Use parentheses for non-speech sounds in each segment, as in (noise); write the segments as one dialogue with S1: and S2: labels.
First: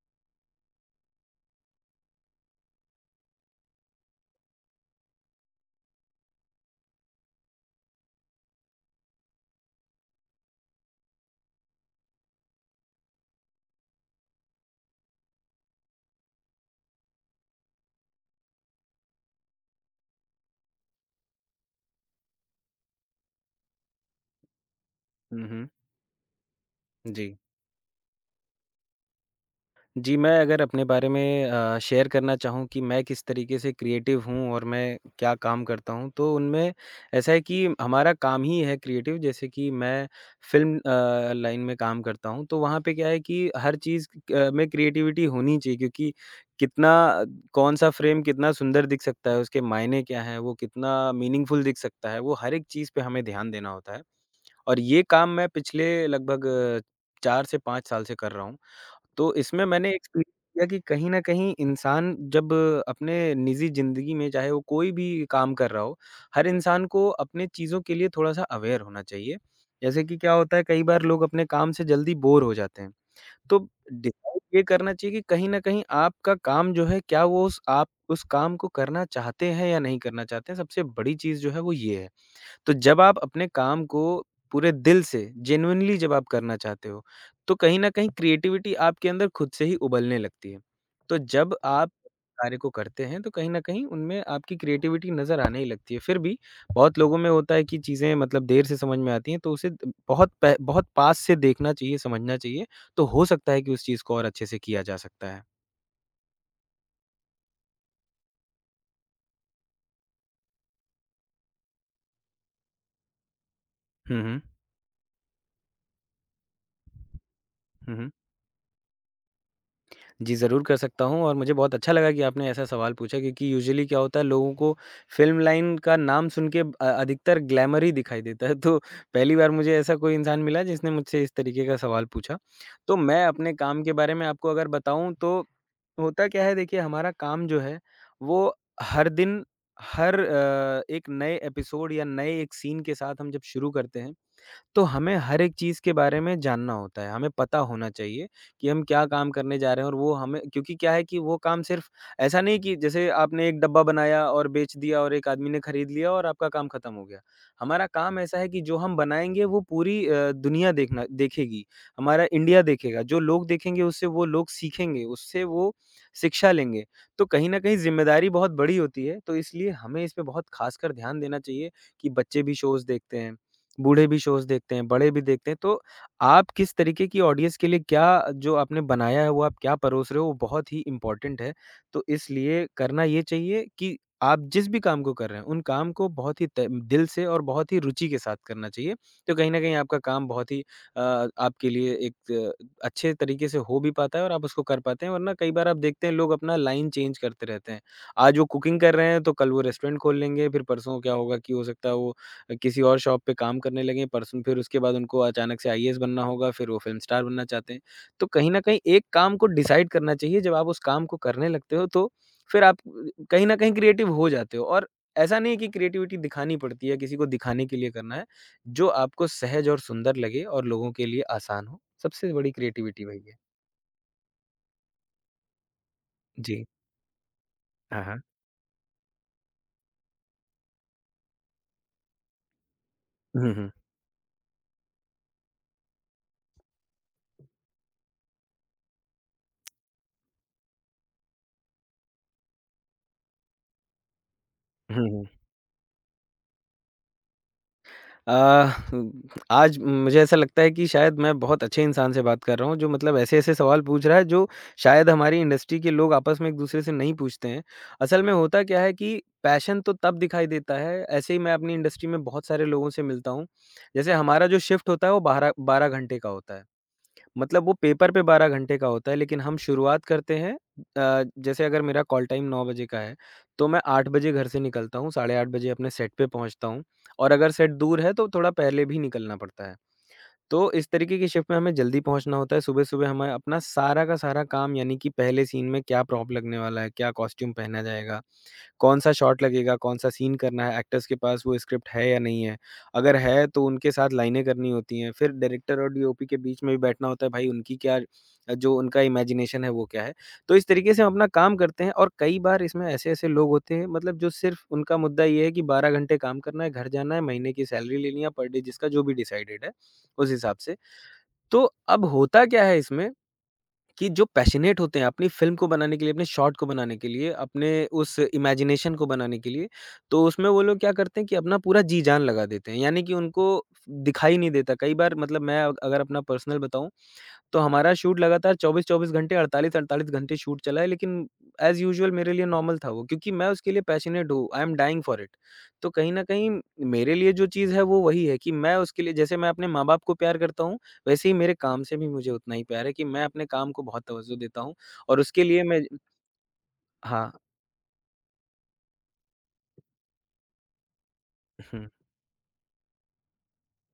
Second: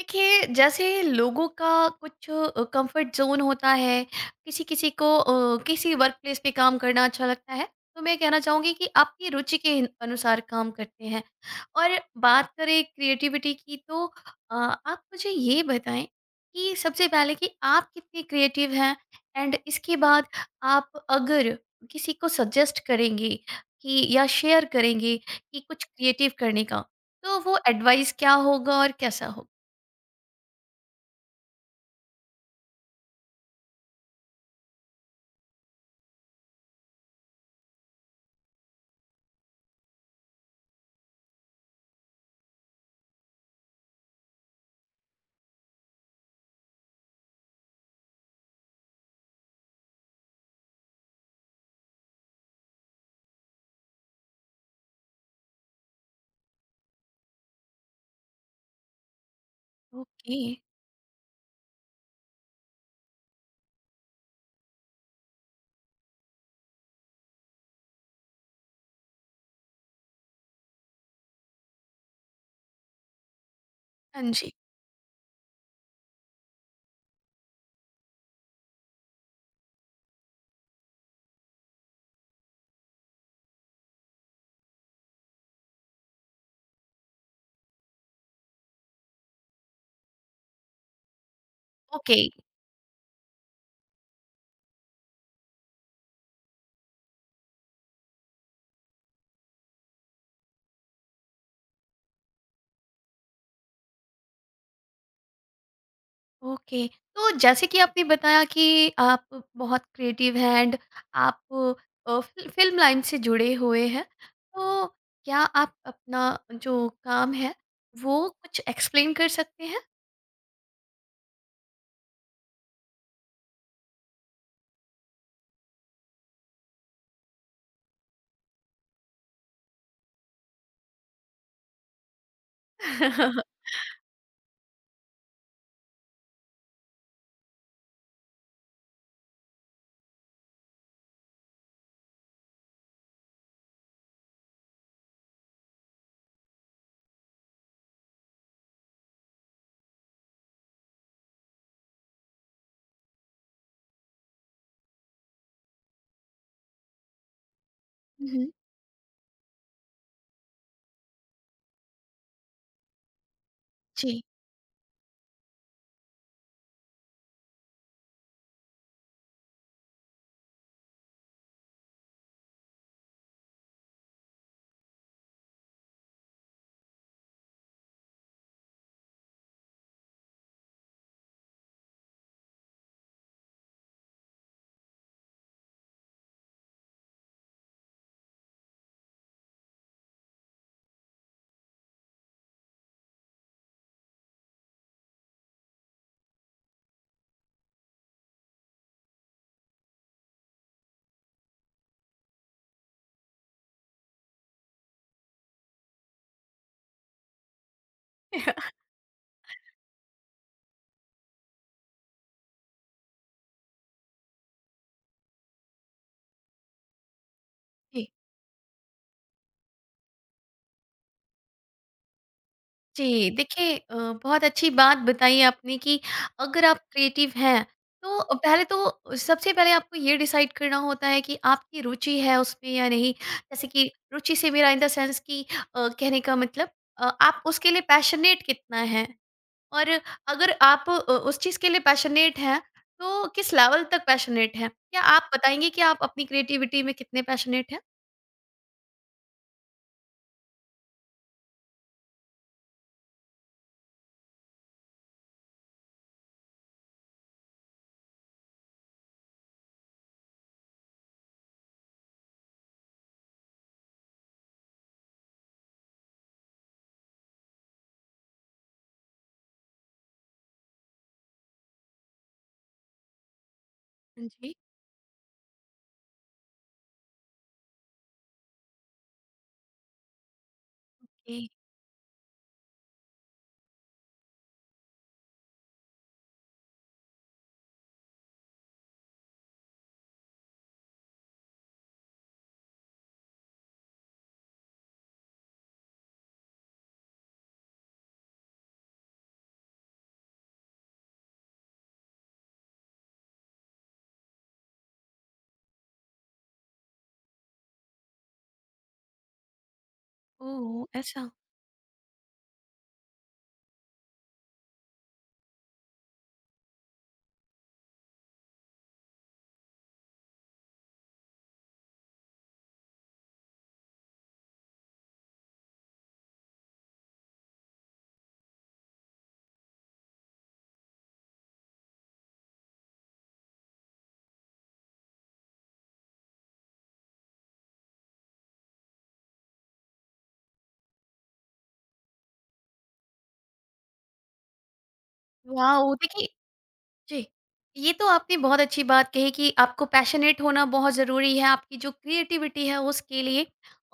S1: देखिए जैसे लोगों का कुछ कंफर्ट जोन होता है। किसी किसी को किसी वर्क प्लेस पे काम करना अच्छा लगता है। तो मैं कहना चाहूँगी कि आपकी रुचि के अनुसार काम करते हैं। और बात करें क्रिएटिविटी की तो आप मुझे ये बताएं कि सबसे पहले कि आप कितने क्रिएटिव हैं। एंड इसके बाद आप अगर किसी को सजेस्ट करेंगे कि या शेयर करेंगे
S2: हुँ,
S1: कि
S2: हुँ।
S1: कुछ क्रिएटिव करने का,
S2: जी।
S1: तो वो एडवाइस क्या होगा और कैसा होगा।
S2: जी, मैं अगर अपने बारे में शेयर करना चाहूँ कि मैं किस तरीके से क्रिएटिव हूँ और मैं क्या काम करता हूँ, तो उनमें ऐसा है कि हमारा काम ही है क्रिएटिव। जैसे कि मैं फ़िल्म लाइन में काम करता हूँ, तो वहाँ पे क्या है कि हर चीज़ में क्रिएटिविटी होनी चाहिए, क्योंकि कितना कौन-सा फ़्रेम कितना सुंदर दिख सकता है, उसके मायने क्या हैं, वो कितना मीनिंगफ़ुल दिख सकता है, वो हर एक चीज़ पे हमें ध्यान देना होता है। और ये काम मैं पिछले लगभग 4 से 5 साल से कर रहा हूँ। तो इसमें मैंने एक्सपीरियंस
S1: ओके।
S2: किया कि कहीं न कहीं इंसान जब अपने निजी ज़िंदगी में चाहे वो कोई भी काम कर रहा हो, हर इंसान को अपने चीज़ों के लिए थोड़ा-सा अवेयर होना चाहिए। जैसे कि क्या होता है, कई बार लोग अपने काम से जल्दी बोर हो जाते हैं। तो
S1: हाँ
S2: डिसाइड
S1: जी।
S2: ये करना चाहिए कि कहीं न कहीं आपका काम जो है, क्या वो उस आप उस काम को करना चाहते हैं या नहीं करना चाहते हैं, सबसे बड़ी चीज़ जो है वो ये है। तो जब आप अपने काम को पूरे दिल से जेन्युइनली जब आप करना चाहते हो, तो कहीं न कहीं क्रिएटिविटी आपके अंदर खुद से ही उबलने लगती है। तो जब आप
S1: ओके,
S2: कार्य को करते हैं, तो कहीं न कहीं उनमें आपकी क्रिएटिविटी नज़र आने ही लगती है। फिर भी बहुत लोगों में होता है कि चीज़ें मतलब देर से समझ में आती हैं, तो उसे द बहुत पास से देखना चाहिए, समझना चाहिए, तो हो सकता है कि उस चीज़ को और अच्छे से किया जा सकता है।
S1: ओके। तो जैसे कि आपने बताया कि आप बहुत क्रिएटिव हैं एंड आप फ़िल्म लाइन से जुड़े हुए हैं।
S2: हुँ, हुँ।
S1: तो क्या आप अपना जो काम है,
S2: हुँ, हुँ।
S1: वो कुछ एक्सप्लेन कर सकते हैं?
S2: जी, ज़रूर कर सकता हूँ, और मुझे बहुत अच्छा लगा कि आपने ऐसा सवाल पूछा, क्योंकि यूजुअली क्या होता है, लोगों को फ़िल्म लाइन का नाम सुन के अधिकतर ग्लैमर ही दिखाई देता है। (laughs) तो पहली बार मुझे ऐसा कोई इंसान मिला जिसने मुझसे इस तरीके का सवाल पूछा। तो मैं अपने
S1: (laughs)
S2: काम के बारे में आपको अगर बताऊँ, तो होता क्या है, देखिए हमारा काम जो है वो हर दिन हर एक नए एपिसोड या नए एक सीन के साथ हम जब शुरू करते हैं, तो हमें हर एक चीज़ के बारे में जानना होता है, हमें पता होना चाहिए कि हम क्या काम करने जा रहे हैं, और वो हमें क्योंकि क्या है कि वो काम सिर्फ़ ऐसा नहीं कि जैसे आपने एक डब्बा बनाया और बेच दिया और एक आदमी ने खरीद लिया और आपका काम खत्म हो गया। हमारा काम
S1: हुँ,
S2: ऐसा
S1: हुँ।
S2: है कि जो हम बनाएँगे वो पूरी दुनिया देखना देखेगी, हमारा इंडिया देखेगा, जो लोग देखेंगे उससे
S1: जी।
S2: वो लोग सीखेंगे, उससे वो शिक्षा लेंगे। तो कहीं न कहीं ज़िम्मेदारी बहुत बड़ी होती है, तो इसलिए हमें इस पे बहुत ख़ासकर ध्यान देना चाहिए कि बच्चे भी शोज़ देखते हैं। बूढ़े भी शोज़ देखते हैं, बड़े भी देखते हैं, तो आप किस तरीके की ऑडियंस के लिए क्या जो आपने बनाया है, वो आप क्या परोस रहे हो, वो बहुत ही इम्पोर्टेंट है। तो इसलिए करना ये चाहिए कि आप जिस भी काम को कर रहे हैं, उन काम को बहुत ही त दिल से और बहुत ही रुचि के साथ करना चाहिए। तो कहीं न कहीं आपका काम बहुत ही आपके लिए एक अच्छे तरीके से हो भी पाता है और आप उसको कर पाते हैं, वरना कई बार आप देखते हैं, लोग अपना लाइन चेंज करते रहते हैं। आज वो कुकिंग कर रहे हैं, तो कल वो रेस्टोरेंट खोल लेंगे, फिर परसों क्या होगा कि हो सकता है वो किसी और शॉप पे काम करने लगे पर्सन, फिर उसके बाद उनको अचानक से आईएएस बनना होगा, फिर वो फ़िल्म स्टार बनना चाहते हैं। तो कहीं न कहीं एक काम को डिसाइड करना चाहिए, जब आप उस काम को करने लगते हो तो फिर आप कहीं न कहीं क्रिएटिव हो जाते हो, और ऐसा नहीं है कि क्रिएटिविटी दिखानी पड़ती है, किसी को दिखाने के लिए
S1: जी।
S2: करना है। जो आपको सहज और सुंदर लगे और लोगों के लिए आसान हो, सबसे बड़ी क्रिएटिविटी वही
S1: जी,
S2: है।
S1: देखिए, बहुत अच्छी बात बताई आपने कि अगर
S2: जी।
S1: आप क्रिएटिव हैं,
S2: हाँ, हाँ।
S1: तो पहले तो सबसे पहले आपको ये डिसाइड करना होता है कि आपकी रुचि है उसमें या नहीं।
S2: हुँ,
S1: जैसे
S2: हुँ।
S1: कि रुचि से मेरा इन द सेंस कि कहने का मतलब, आप उसके लिए पैशनेट कितना हैं और अगर आप उस चीज़ के लिए पैशनेट हैं, तो किस लेवल तक पैशनेट हैं? क्या
S2: हुँ, हुँ।
S1: आप बताएँगे कि आप अपनी क्रिएटिविटी में कितने पैशनेट हैं?
S2: अ, आज मुझे ऐसा लगता है कि शायद मैं बहुत अच्छे इंसान से बात कर रहा हूँ, जो मतलब ऐसे-ऐसे सवाल पूछ रहा है, जो शायद हमारी इंडस्ट्री के लोग आपस में एक-दूसरे से नहीं पूछते हैं। असल में होता क्या है कि पैशन तो तब दिखाई देता है, ऐसे ही मैं अपनी इंडस्ट्री में बहुत सारे लोगों से मिलता हूँ। जैसे हमारा जो शिफ्ट होता है, वो बारह 12 घंटे का होता है। मतलब वो पेपर पे 12 घंटे का होता है, लेकिन हम शुरुआत करते हैं जैसे अगर मेरा कॉल टाइम 9 बजे का है, तो मैं 8
S1: जी,
S2: बजे घर
S1: जी।
S2: से निकलता हूँ, साढ़े 8 बजे अपने सेट पे पहुँचता हूँ, और अगर सेट दूर है, तो थोड़ा पहले भी निकलना पड़ता है। तो इस तरीके की शिफ्ट में हमें जल्दी पहुँचना होता है, सुबह-सुबह हमें अपना सारा का सारा काम, यानी कि पहले सीन में क्या प्रॉप लगने वाला है, क्या कॉस्ट्यूम पहना जाएगा, कौन-सा शॉट लगेगा, कौन-सा सीन करना है, एक्टर्स के पास वो स्क्रिप्ट है या नहीं है। अगर है तो उनके साथ लाइनें करनी होती हैं, फिर डायरेक्टर और डीओपी के बीच में भी बैठना होता है, भाई उनकी क्या, जो उनका इमेजिनेशन है वो क्या है। तो इस तरीके से हम अपना काम करते हैं, और कई बार इसमें ऐसे-ऐसे लोग होते हैं, मतलब जो सिर्फ़ उनका मुद्दा ये है कि 12 घंटे काम करना है, घर जाना है, महीने की सैलरी लेनी है पर डे जिसका जो भी डिसाइडेड है, उस हिसाब से।
S1: ओह! ऐसा।
S2: तो अब होता क्या है इसमें कि जो पैशनेट होते हैं अपनी फ़िल्म को बनाने के लिए, अपने शॉट को बनाने के लिए, अपने उस इमेजिनेशन को बनाने के लिए, तो उसमें वो लोग क्या करते हैं कि अपना पूरा जी-जान लगा देते हैं। यानी कि उनको दिखाई नहीं देता। कई बार मतलब मैं अग अगर अपना पर्सनल बताऊँ, तो हमारा शूट लगातार 24-24 घंटे, 48-48 घंटे शूट चला है, लेकिन एज़ यूजुअल मेरे लिए नॉर्मल था वो, क्योंकि मैं उसके लिए पैशनेट हूँ, I am dying for it. तो कहीं न कहीं मेरे लिए जो चीज़ है वो वही है कि मैं उसके लिए जैसे मैं अपने माँ-बाप को प्यार करता हूँ, वैसे ही मेरे काम से भी मुझे उतना ही प्यार है कि मैं अपने काम को बहुत तवज्जो देता हूँ, और उसके लिए मैं।
S1: वाओ! देखिए। जी।
S2: हाँ।
S1: ये तो आपने बहुत अच्छी बात कही कि आपको पैशनेट होना बहुत ज़रूरी है, आपकी
S2: हुँ।
S1: जो क्रिएटिविटी है उसके लिए।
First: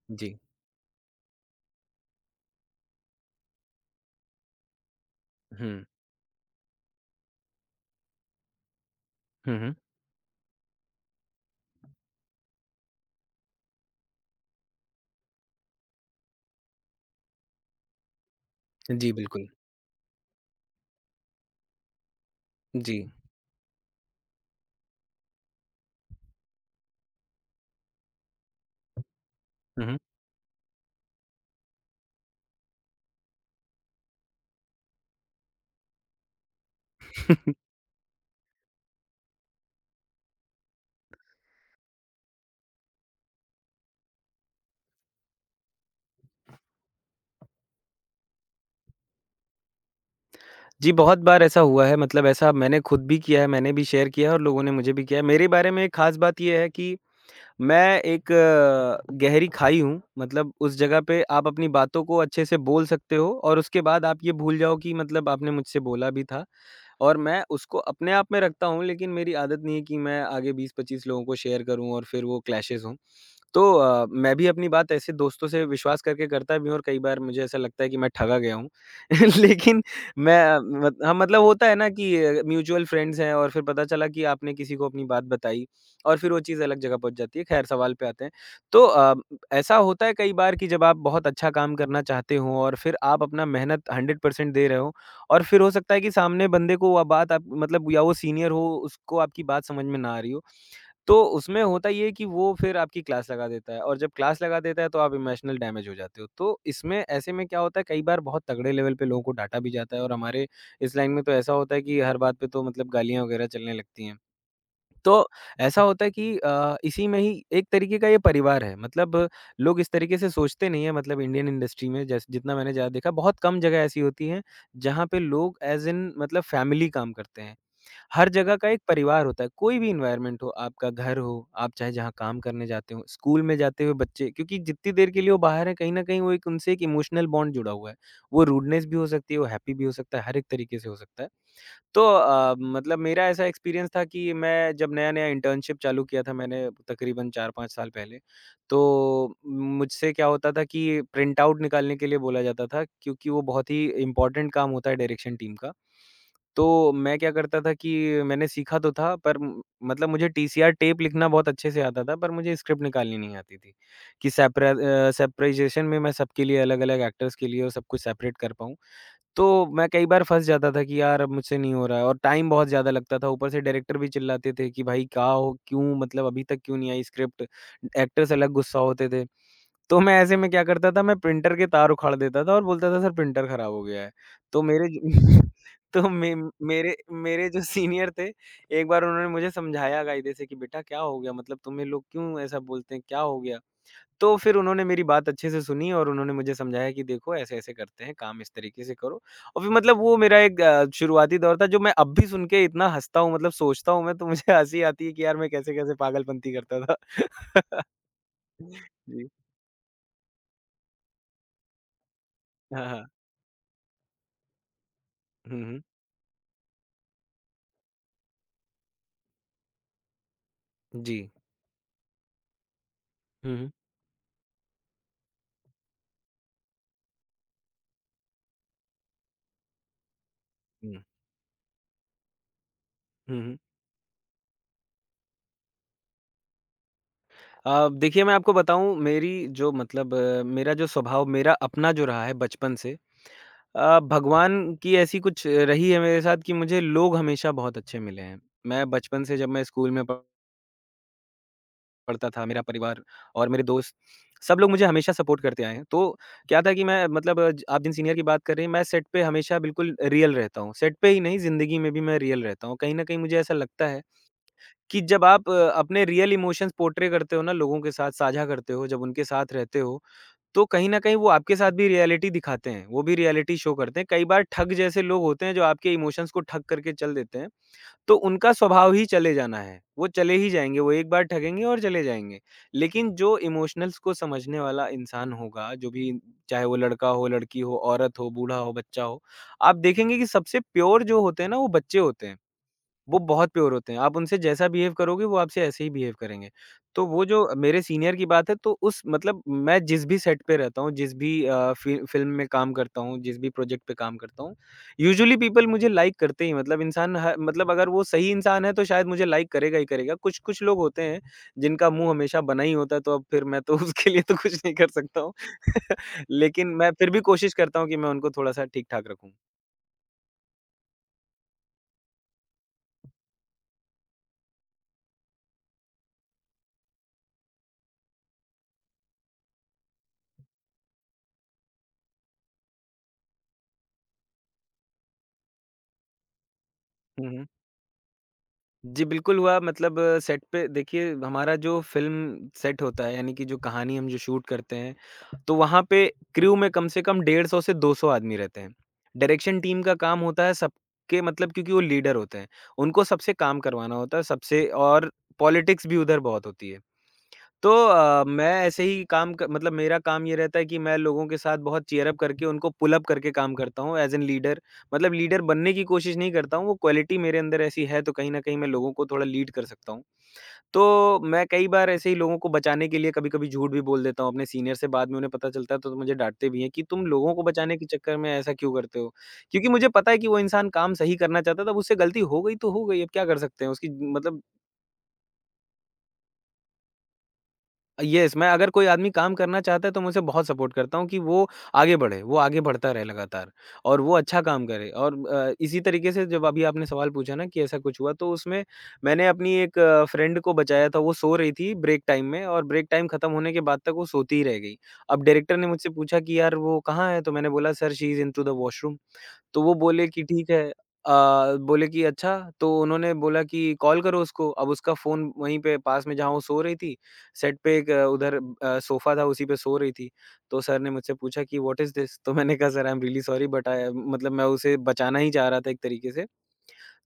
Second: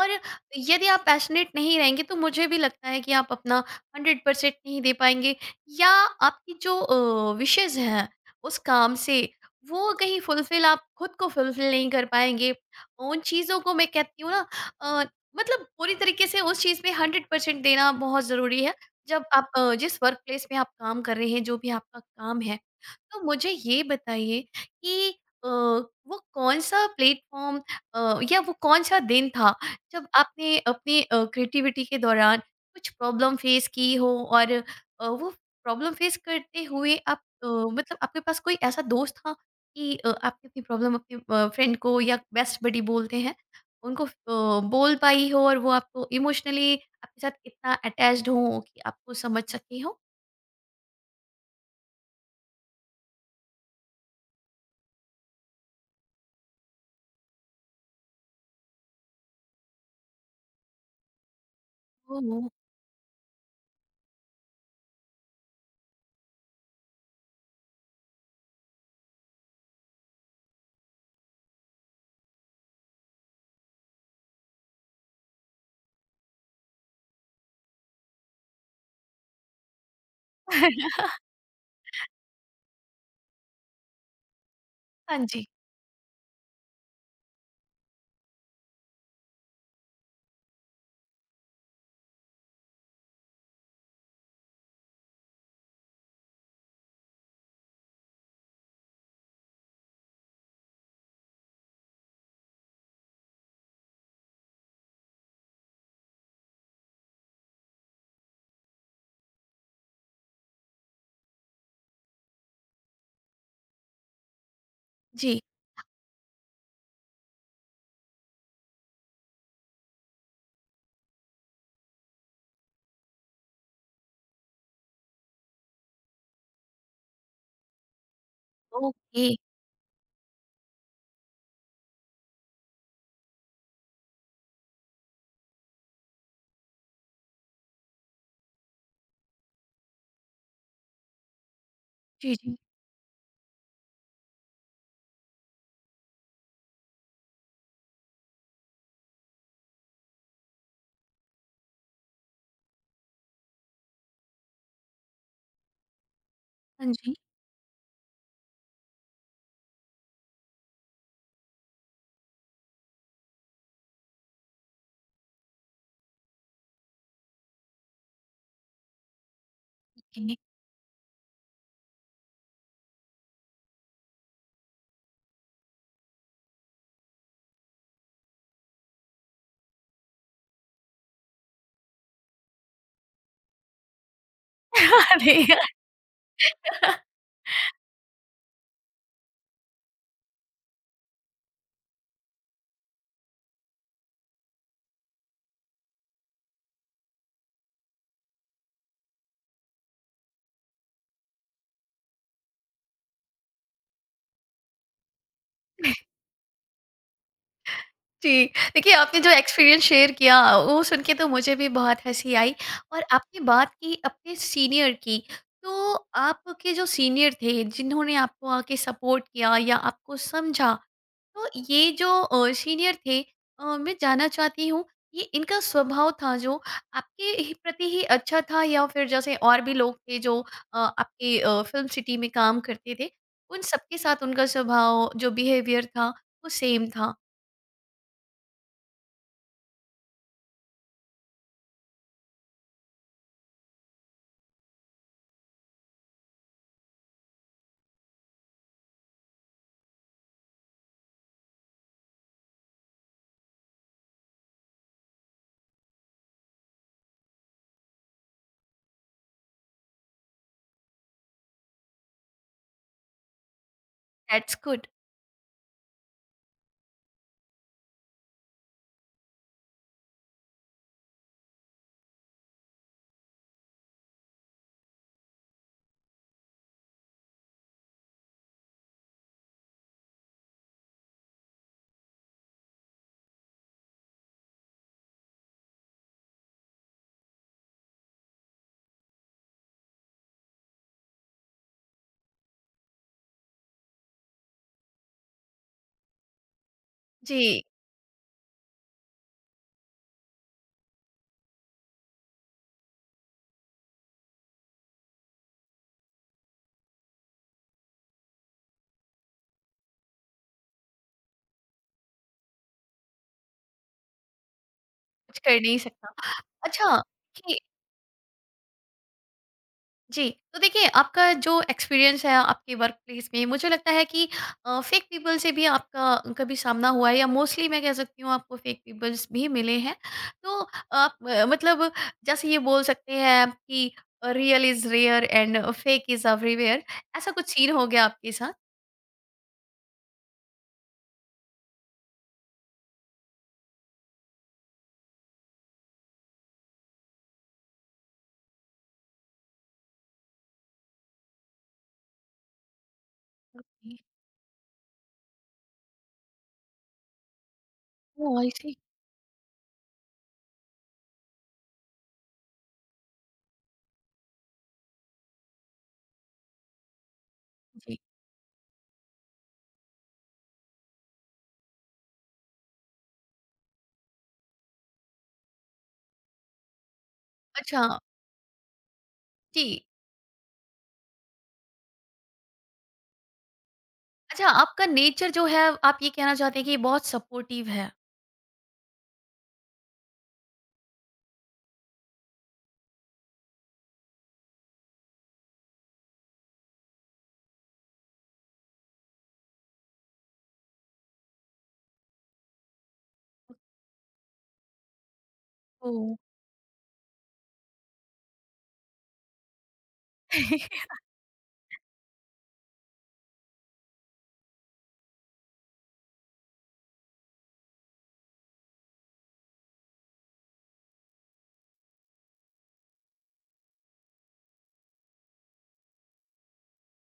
S1: और
S2: जी।
S1: यदि आप पैशनेट नहीं रहेंगे तो मुझे भी लगता है कि आप अपना 100% नहीं दे पाएँगे,
S2: हुँ।
S1: या आपकी जो विशेज़ हैं उस काम से,
S2: हुँ, हुँ।
S1: वो कहीं फुलफ़िल आप खुद को फुलफ़िल नहीं कर पाएँगे। उन चीज़ों को मैं कहती हूँ ना, अ, मतलब पूरी तरीके से उस चीज़ में 100% देना बहुत ज़रूरी है।
S2: जी,
S1: जब
S2: बिल्कुल।
S1: आप जिस वर्क प्लेस में आप काम कर रहे हैं, जो भी आपका काम है।
S2: जी।
S1: तो मुझे ये बताइए कि वो कौन-सा प्लेटफ़ॉर्म, या वो कौन-सा दिन था
S2: हुँ, हुँ।
S1: जब आपने अपनी क्रिएटिविटी के दौरान कुछ प्रॉब्लम फ़ेस की हो और वो प्रॉब्लम फ़ेस करते हुए आप,
S2: (laughs)
S1: मतलब आपके पास कोई ऐसा दोस्त था कि आपने अपनी प्रॉब्लम अपने फ्रेंड को या बेस्ट बडी बोलते हैं, उनको बोल पाई हो और वो आपको इमोशनली आपके साथ इतना अटैच्ड हो कि आपको समझ सके हो?
S2: जी, बहुत बार ऐसा हुआ है, मतलब ऐसा मैंने खुद भी किया है, मैंने भी शेयर किया है, और लोगों ने मुझे भी किया है। मेरे बारे में एक ख़ास बात ये है कि मैं एक गहरी खाई हूँ, मतलब उस जगह पे आप अपनी बातों को अच्छे
S1: ओह!
S2: से बोल सकते हो और उसके बाद आप ये भूल जाओ कि मतलब आपने मुझसे बोला भी था, और मैं उसको अपने आप में रखता हूँ, लेकिन मेरी आदत नहीं है कि मैं आगे 20-25 लोगों को शेयर करूँ और फिर वो क्लैशेज़ हों। तो मैं भी अपनी बात ऐसे दोस्तों से विश्वास करके करता भी हूँ और कई बार मुझे ऐसा लगता है कि मैं ठगा गया हूँ। (laughs) लेकिन मैं मत हाँ, मतलब होता है ना कि म्यूचुअल फ्रेंड्स हैं और फिर पता चला कि आपने किसी को अपनी
S1: हाँ
S2: बात
S1: जी।
S2: बताई, और फिर वो चीज़ अलग जगह पहुँच जाती है। खैर सवाल पे आते हैं। तो ऐसा होता है कई बार कि जब आप बहुत अच्छा काम करना चाहते हो और फिर आप अपना मेहनत 100% दे रहे हो, और फिर हो सकता है कि सामने बंदे को वह बात आप मतलब या वो सीनियर हो, उसको आपकी बात समझ में ना आ रही हो। तो उसमें होता ये है कि वो फिर आपकी क्लास लगा देता है, और जब क्लास लगा देता है तो आप इमोशनल डैमेज हो जाते हो। तो इसमें ऐसे में क्या होता है, कई बार बहुत तगड़े लेवल पे लोगों को डाँटा भी जाता है, और हमारे इस लाइन में तो ऐसा होता है कि हर बात पे तो मतलब गालियाँ वगैरह चलने लगती हैं। तो
S1: जी,
S2: ऐसा होता है कि इसी में ही एक तरीके का ये परिवार है। मतलब लोग इस तरीके से सोचते नहीं हैं, मतलब इंडियन इंडस्ट्री में जैस जितना मैंने ज़्यादा देखा बहुत कम जगह ऐसी होती हैं, जहाँ पे लोग एज़ इन मतलब फैमिली काम करते हैं। हर जगह का एक
S1: ओके।
S2: परिवार होता है, कोई भी एनवायरनमेंट हो, आपका घर हो, आप चाहे जहाँ काम करने जाते हो, स्कूल में जाते हुए बच्चे, क्योंकि जितनी देर के लिए वो बाहर हैं, कहीं न कहीं वो एक उनसे एक इमोशनल बॉन्ड जुड़ा हुआ है। वो रूडनेस भी हो सकती है, वो हैप्पी भी हो सकता है, हर एक तरीके से हो सकता है। तो
S1: जी, जी।
S2: मतलब मेरा ऐसा एक्सपीरियंस था कि मैं जब नया-नया इंटर्नशिप चालू किया था मैंने तकरीबन 4-5 साल पहले, तो मुझसे क्या होता था कि प्रिंट आउट निकालने के लिए बोला जाता था, क्योंकि वो बहुत ही इम्पोर्टेंट काम होता है डायरेक्शन टीम का।
S1: हाँ
S2: तो
S1: जी।
S2: मैं क्या करता था कि मैंने सीखा तो था, पर म मतलब मुझे टीसीआर टेप लिखना बहुत अच्छे से आता था, पर मुझे स्क्रिप्ट निकालनी नहीं आती थी, कि सेपराइज़ेशन में मैं सबके लिए अलग-अलग एक्टर्स के लिए और सब कुछ सेपरेट कर पाऊँ। तो मैं कई बार
S1: जी।
S2: फँस जाता था कि यार अब मुझसे नहीं हो रहा है और टाइम बहुत ज़्यादा लगता था। ऊपर से डायरेक्टर भी चिल्लाते थे कि भाई क्या हो, क्यों मतलब अभी तक क्यों नहीं आई स्क्रिप्ट? एक्टर्स अलग गुस्सा होते थे। तो मैं ऐसे में क्या करता था, मैं प्रिंटर के तार उखाड़ देता था और बोलता था सर प्रिंटर खराब हो गया है। तो मेरे
S1: अरे!
S2: (laughs)
S1: यार,
S2: तो मे मेरे मेरे जो सीनियर थे, एक बार उन्होंने मुझे समझाया कायदे से, कि बेटा क्या हो गया? मतलब तुम्हें लोग क्यों ऐसा बोलते हैं, क्या हो गया? तो फिर उन्होंने मेरी बात अच्छे से सुनी और उन्होंने मुझे समझाया कि देखो ऐसे-ऐसे करते हैं, काम इस तरीके से करो। और फिर मतलब वो मेरा एक शुरुआती दौर था, जो मैं अब भी सुन के इतना हँसता हूँ, मतलब सोचता हूँ मैं, तो मुझे (laughs) हँसी आती है कि यार मैं कैसे-कैसे पागलपंती करता था। (laughs)
S1: जी, देखिए आपने
S2: जी।
S1: जो एक्सपीरियंस शेयर किया वो सुन के तो मुझे भी बहुत हँसी आई।
S2: हाँ,
S1: और
S2: हाँ।
S1: आपने बात की अपने सीनियर की,
S2: हुँ, हुँ।
S1: तो आपके जो सीनियर थे जिन्होंने आपको आके सपोर्ट किया या आपको समझा,
S2: जी।
S1: तो ये जो सीनियर थे,
S2: हुँ, हुँ।
S1: मैं जानना चाहती हूँ ये इनका स्वभाव था जो आपके ही प्रति ही अच्छा था, या फिर जैसे और भी लोग थे जो
S2: हुँ।
S1: आपके फिल्म सिटी में काम करते थे,
S2: हुँ, हुँ।
S1: उन सबके साथ उनका स्वभाव जो बिहेवियर था वो सेम था।
S2: देखिए मैं आपको बताऊँ, मेरी जो मतलब मेरा जो स्वभाव, मेरा अपना जो रहा है बचपन से, भगवान की ऐसी कुछ रही है मेरे साथ कि मुझे लोग हमेशा बहुत अच्छे मिले हैं। मैं बचपन से जब मैं स्कूल में प पढ़ता था, मेरा परिवार और मेरे दोस्त, सब लोग मुझे हमेशा सपोर्ट करते आए हैं। तो क्या था कि मैं मतलब अ, ज आप जिन सीनियर की बात कर रहे हैं, मैं सेट पे हमेशा बिल्कुल रियल रहता हूँ। सेट पे ही नहीं, ज़िंदगी में भी मैं रियल रहता हूँ। कहीं न कहीं मुझे ऐसा लगता है
S1: दैट्स गुड।
S2: कि जब आप अपने रियल इमोशंस पोर्ट्रे करते हो ना, लोगों के साथ साझा करते हो, जब उनके साथ रहते हो, तो कहीं न कहीं वो आपके साथ भी रियलिटी दिखाते हैं, वो भी रियलिटी शो करते हैं। कई बार ठग जैसे लोग होते हैं जो आपके इमोशंस को ठग करके चल देते हैं, तो उनका स्वभाव ही चले जाना है, वो चले ही जाएँगे, वो एक बार ठगेंगे और चले जाएँगे। लेकिन जो इमोशनल्स को समझने वाला इंसान होगा, जो भी, चाहे वो लड़का हो, लड़की हो, औरत हो, बूढ़ा हो, बच्चा हो, आप देखेंगे कि सबसे प्योर जो होते हैं ना, वो बच्चे होते हैं। वो बहुत प्योर होते हैं। आप उनसे जैसा बिहेव करोगे, वो आपसे ऐसे ही बिहेव करेंगे। तो वो जो
S1: जी।
S2: मेरे सीनियर की बात है, तो उस मतलब मैं जिस भी सेट पे रहता हूँ, जिस भी अ, फि फ़िल्म में काम करता हूँ, जिस भी प्रोजेक्ट पे काम करता हूँ, यूजुअली पीपल मुझे लाइक करते ही, मतलब इंसान ह मतलब अगर वो सही इंसान है तो शायद मुझे लाइक करेगा ही करेगा। कुछ-कुछ लोग होते हैं जिनका मुँह हमेशा बना ही होता है, तो अब फिर मैं तो (laughs) उसके लिए तो कुछ नहीं कर सकता हूँ।
S1: कुछ कर नहीं सकता।
S2: (laughs) लेकिन मैं
S1: अच्छा
S2: फिर भी कोशिश
S1: कि
S2: करता हूँ कि मैं उनको थोड़ा-सा ठीक-ठाक रखूँ।
S1: जी, तो देखिए आपका जो एक्सपीरियंस है आपके वर्कप्लेस में मुझे लगता है कि फेक पीपल से भी आपका कभी सामना हुआ है, या मोस्टली मैं कह सकती हूँ आपको फेक पीपल्स भी मिले हैं। तो आप, मतलब जैसे ये बोल सकते हैं आप कि real is rare and fake is everywhere,
S2: hmm,
S1: ऐसा
S2: हुँ।
S1: कुछ सीन हो गया आपके साथ?
S2: जी, बिल्कुल हुआ, मतलब सेट पे देखिए, हमारा जो फ़िल्म सेट होता है, यानी कि जो कहानी हम जो शूट करते हैं, तो वहाँ पे क्रू में कम से कम 150 से 200 आदमी रहते हैं। डायरेक्शन टीम का काम होता है सबके, मतलब क्योंकि वो लीडर होते हैं, उनको सबसे काम करवाना
S1: जी।
S2: होता है, सबसे। और पॉलिटिक्स भी उधर बहुत होती है। तो
S1: ओह! आई
S2: मैं
S1: सी।
S2: ऐसे ही काम क मतलब मेरा काम ये रहता है कि मैं लोगों के साथ बहुत चीयर अप करके, उनको पुल अप करके काम करता हूँ एज़ एन लीडर। मतलब लीडर बनने की कोशिश नहीं करता हूँ, वो क्वालिटी मेरे अंदर ऐसी
S1: जी।
S2: है, तो कहीं न कहीं मैं लोगों को थोड़ा लीड कर सकता हूँ। तो मैं कई बार ऐसे ही लोगों को बचाने के लिए कभी-कभी झूठ भी बोल देता हूँ अपने सीनियर से। बाद में उन्हें पता चलता है तो मुझे डाँटते भी हैं कि तुम लोगों को बचाने
S1: अच्छा,
S2: के चक्कर में ऐसा क्यों करते हो?
S1: जी।
S2: क्योंकि मुझे पता है कि वो इंसान काम सही करना चाहता था, अब उससे गलती हो गई तो हो गई, अब क्या कर सकते हैं? उसकी मतलब
S1: अच्छा आपका नेचर जो है, आप ये कहना चाहते हैं कि बहुत सपोर्टिव है?
S2: येस, मैं अगर कोई आदमी काम करना चाहता है तो मैं उसे बहुत सपोर्ट करता हूँ कि वो आगे बढ़े, वो आगे बढ़ता रहे लगातार और वो अच्छा काम करे। और इसी तरीके से जब अभी आपने सवाल पूछा ना कि ऐसा कुछ हुआ, तो उसमें मैंने अपनी एक फ्रेंड को बचाया था। वो सो रही थी ब्रेक टाइम में, और ब्रेक टाइम खत्म होने के बाद तक वो सोती ही रह गई। अब डायरेक्टर ने मुझसे
S1: ओह!
S2: पूछा कि यार वो कहाँ है? तो मैंने बोला, sir she is into the washroom. तो वो बोले कि ठीक है,
S1: (laughs)
S2: अ, बोले कि अच्छा, तो उन्होंने बोला कि कॉल करो उसको। अब उसका फ़ोन वहीं पे पास में, जहाँ वो सो रही थी, सेट पे एक उधर सोफ़ा था, उसी पे सो रही थी। तो सर ने मुझसे पूछा कि व्हाट इज़ दिस? तो मैंने कहा sir I am really sorry but I, मतलब मैं उसे बचाना ही चाह रहा था एक तरीके से।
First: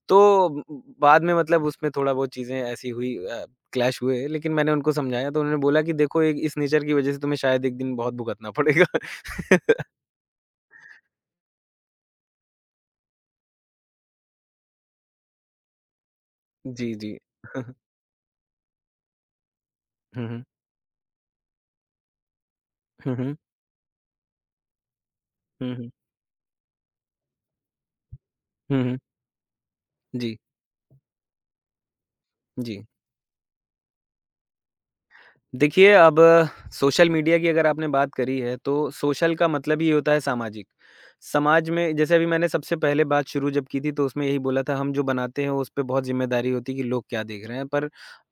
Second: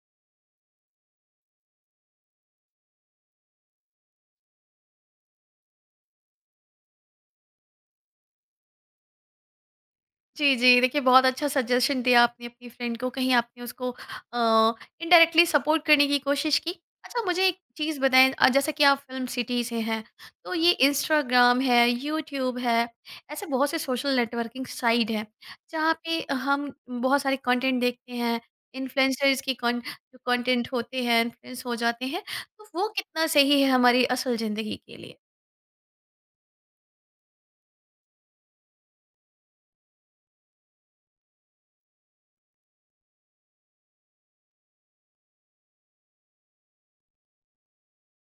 S2: तो ब बाद में मतलब उसमें थोड़ा बहुत चीज़ें ऐसी हुई, क्लैश हुए, लेकिन मैंने उनको समझाया तो उन्होंने बोला कि देखो, एक इस नेचर की वज़ह से तुम्हें शायद एक दिन बहुत भुगतना पड़ेगा। (laughs)
S1: जी, जी। देखिए, बहुत अच्छा सजेशन दिया आपने अपनी फ्रेंड को, कहीं आपने उसको इनडायरेक्टली सपोर्ट करने की कोशिश की।
S2: जी, जी।
S1: अच्छा, मुझे एक चीज़ बताएँ, जैसा कि आप फिल्म सिटी से हैं,
S2: हुँ, हुँ।
S1: तो ये इंस्टाग्राम है, यूट्यूब है,
S2: हुँ, हुँ।
S1: ऐसे बहुत से सोशल नेटवर्किंग साइट हैं,
S2: हुँ, हुँ।
S1: जहाँ पे हम बहुत सारे कंटेंट देखते हैं,
S2: हुँ, हुँ।
S1: इन्फ्लुएंसर्स की कॉन जो
S2: जी,
S1: कंटेंट होते हैं, इन्फ्लुएंस हो जाते हैं, तो
S2: जी।
S1: वो कितना सही है हमारी असल ज़िंदगी के लिए?
S2: देखिए अब सोशल मीडिया की अगर आपने बात करी है, तो सोशल का मतलब ही होता है सामाजिक। समाज में जैसे अभी मैंने सबसे पहले बात शुरू जब की थी, तो उसमें यही बोला था, हम जो बनाते हैं उस पे बहुत ज़िम्मेदारी होती है कि लोग क्या देख रहे हैं। पर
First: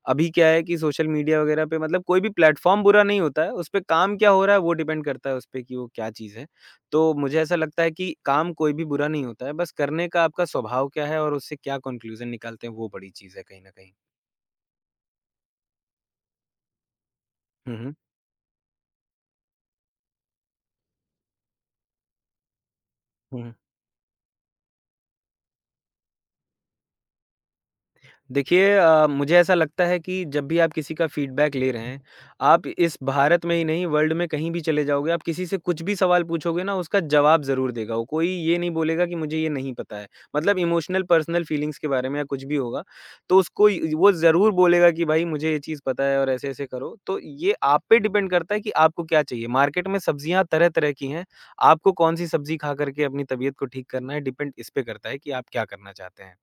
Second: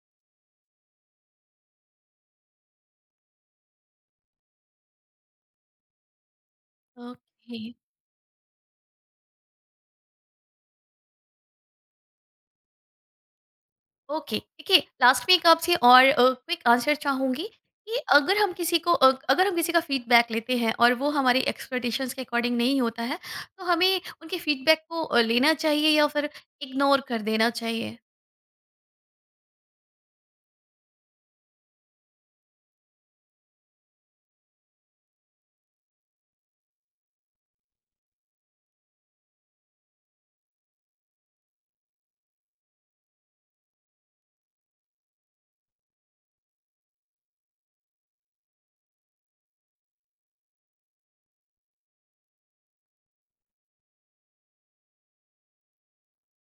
S2: अभी क्या है कि सोशल मीडिया वगैरह पे, मतलब कोई भी प्लेटफ़ॉर्म बुरा नहीं होता है, उस पे काम क्या हो रहा है वो डिपेंड करता है उस पे कि वो क्या चीज़ है। तो मुझे ऐसा
S1: ओके।
S2: लगता है कि काम कोई भी बुरा नहीं होता है, बस करने का आपका स्वभाव क्या है और उससे क्या कन्क्लूज़न निकालते हैं, वो बड़ी चीज़ है कहीं न कहीं।
S1: ओके देखिए, लास्ट में एक आपसे और क्विक आंसर चाहूंगी
S2: हुँ, हुँ।
S1: कि अगर हम किसी को अ, अगर हम किसी का फीडबैक लेते हैं और वो हमारी एक्सपेक्टेशंस के अकॉर्डिंग नहीं होता है,
S2: हुँ, हुँ।
S1: तो हमें उनके फीडबैक को लेना चाहिए या फिर इग्नोर कर देना चाहिए?
S2: देखिए मुझे ऐसा लगता है कि जब भी आप किसी का फीडबैक ले रहे हैं, आप इस भारत में ही नहीं, वर्ल्ड में कहीं भी चले जाओगे, आप किसी से कुछ भी सवाल पूछोगे ना उसका जवाब ज़रूर देगा वो, कोई ये नहीं बोलेगा कि मुझे ये नहीं पता है। मतलब इमोशनल पर्सनल फीलिंग्स के बारे में या कुछ भी होगा, तो उसको इ वो ज़रूर बोलेगा कि भाई मुझे ये चीज़ पता है और ऐसे-ऐसे करो। तो ये आप पे डिपेंड करता है कि आपको क्या चाहिए। मार्केट में सब्जियाँ तरह-तरह की हैं, आपको कौन-सी सब्जी खा कर के अपनी तबीयत को ठीक करना है, डिपेंड इस पे करता है कि आप क्या करना चाहते हैं।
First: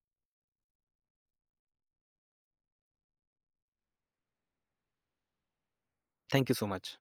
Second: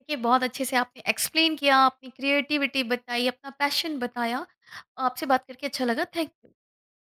S1: देखिए बहुत अच्छे से आपने एक्सप्लेन किया, अपनी क्रिएटिविटी बताई, अपना पैशन बताया। आपसे बात करके अच्छा लगा। Thank
S2: thank
S1: you.
S2: You so much.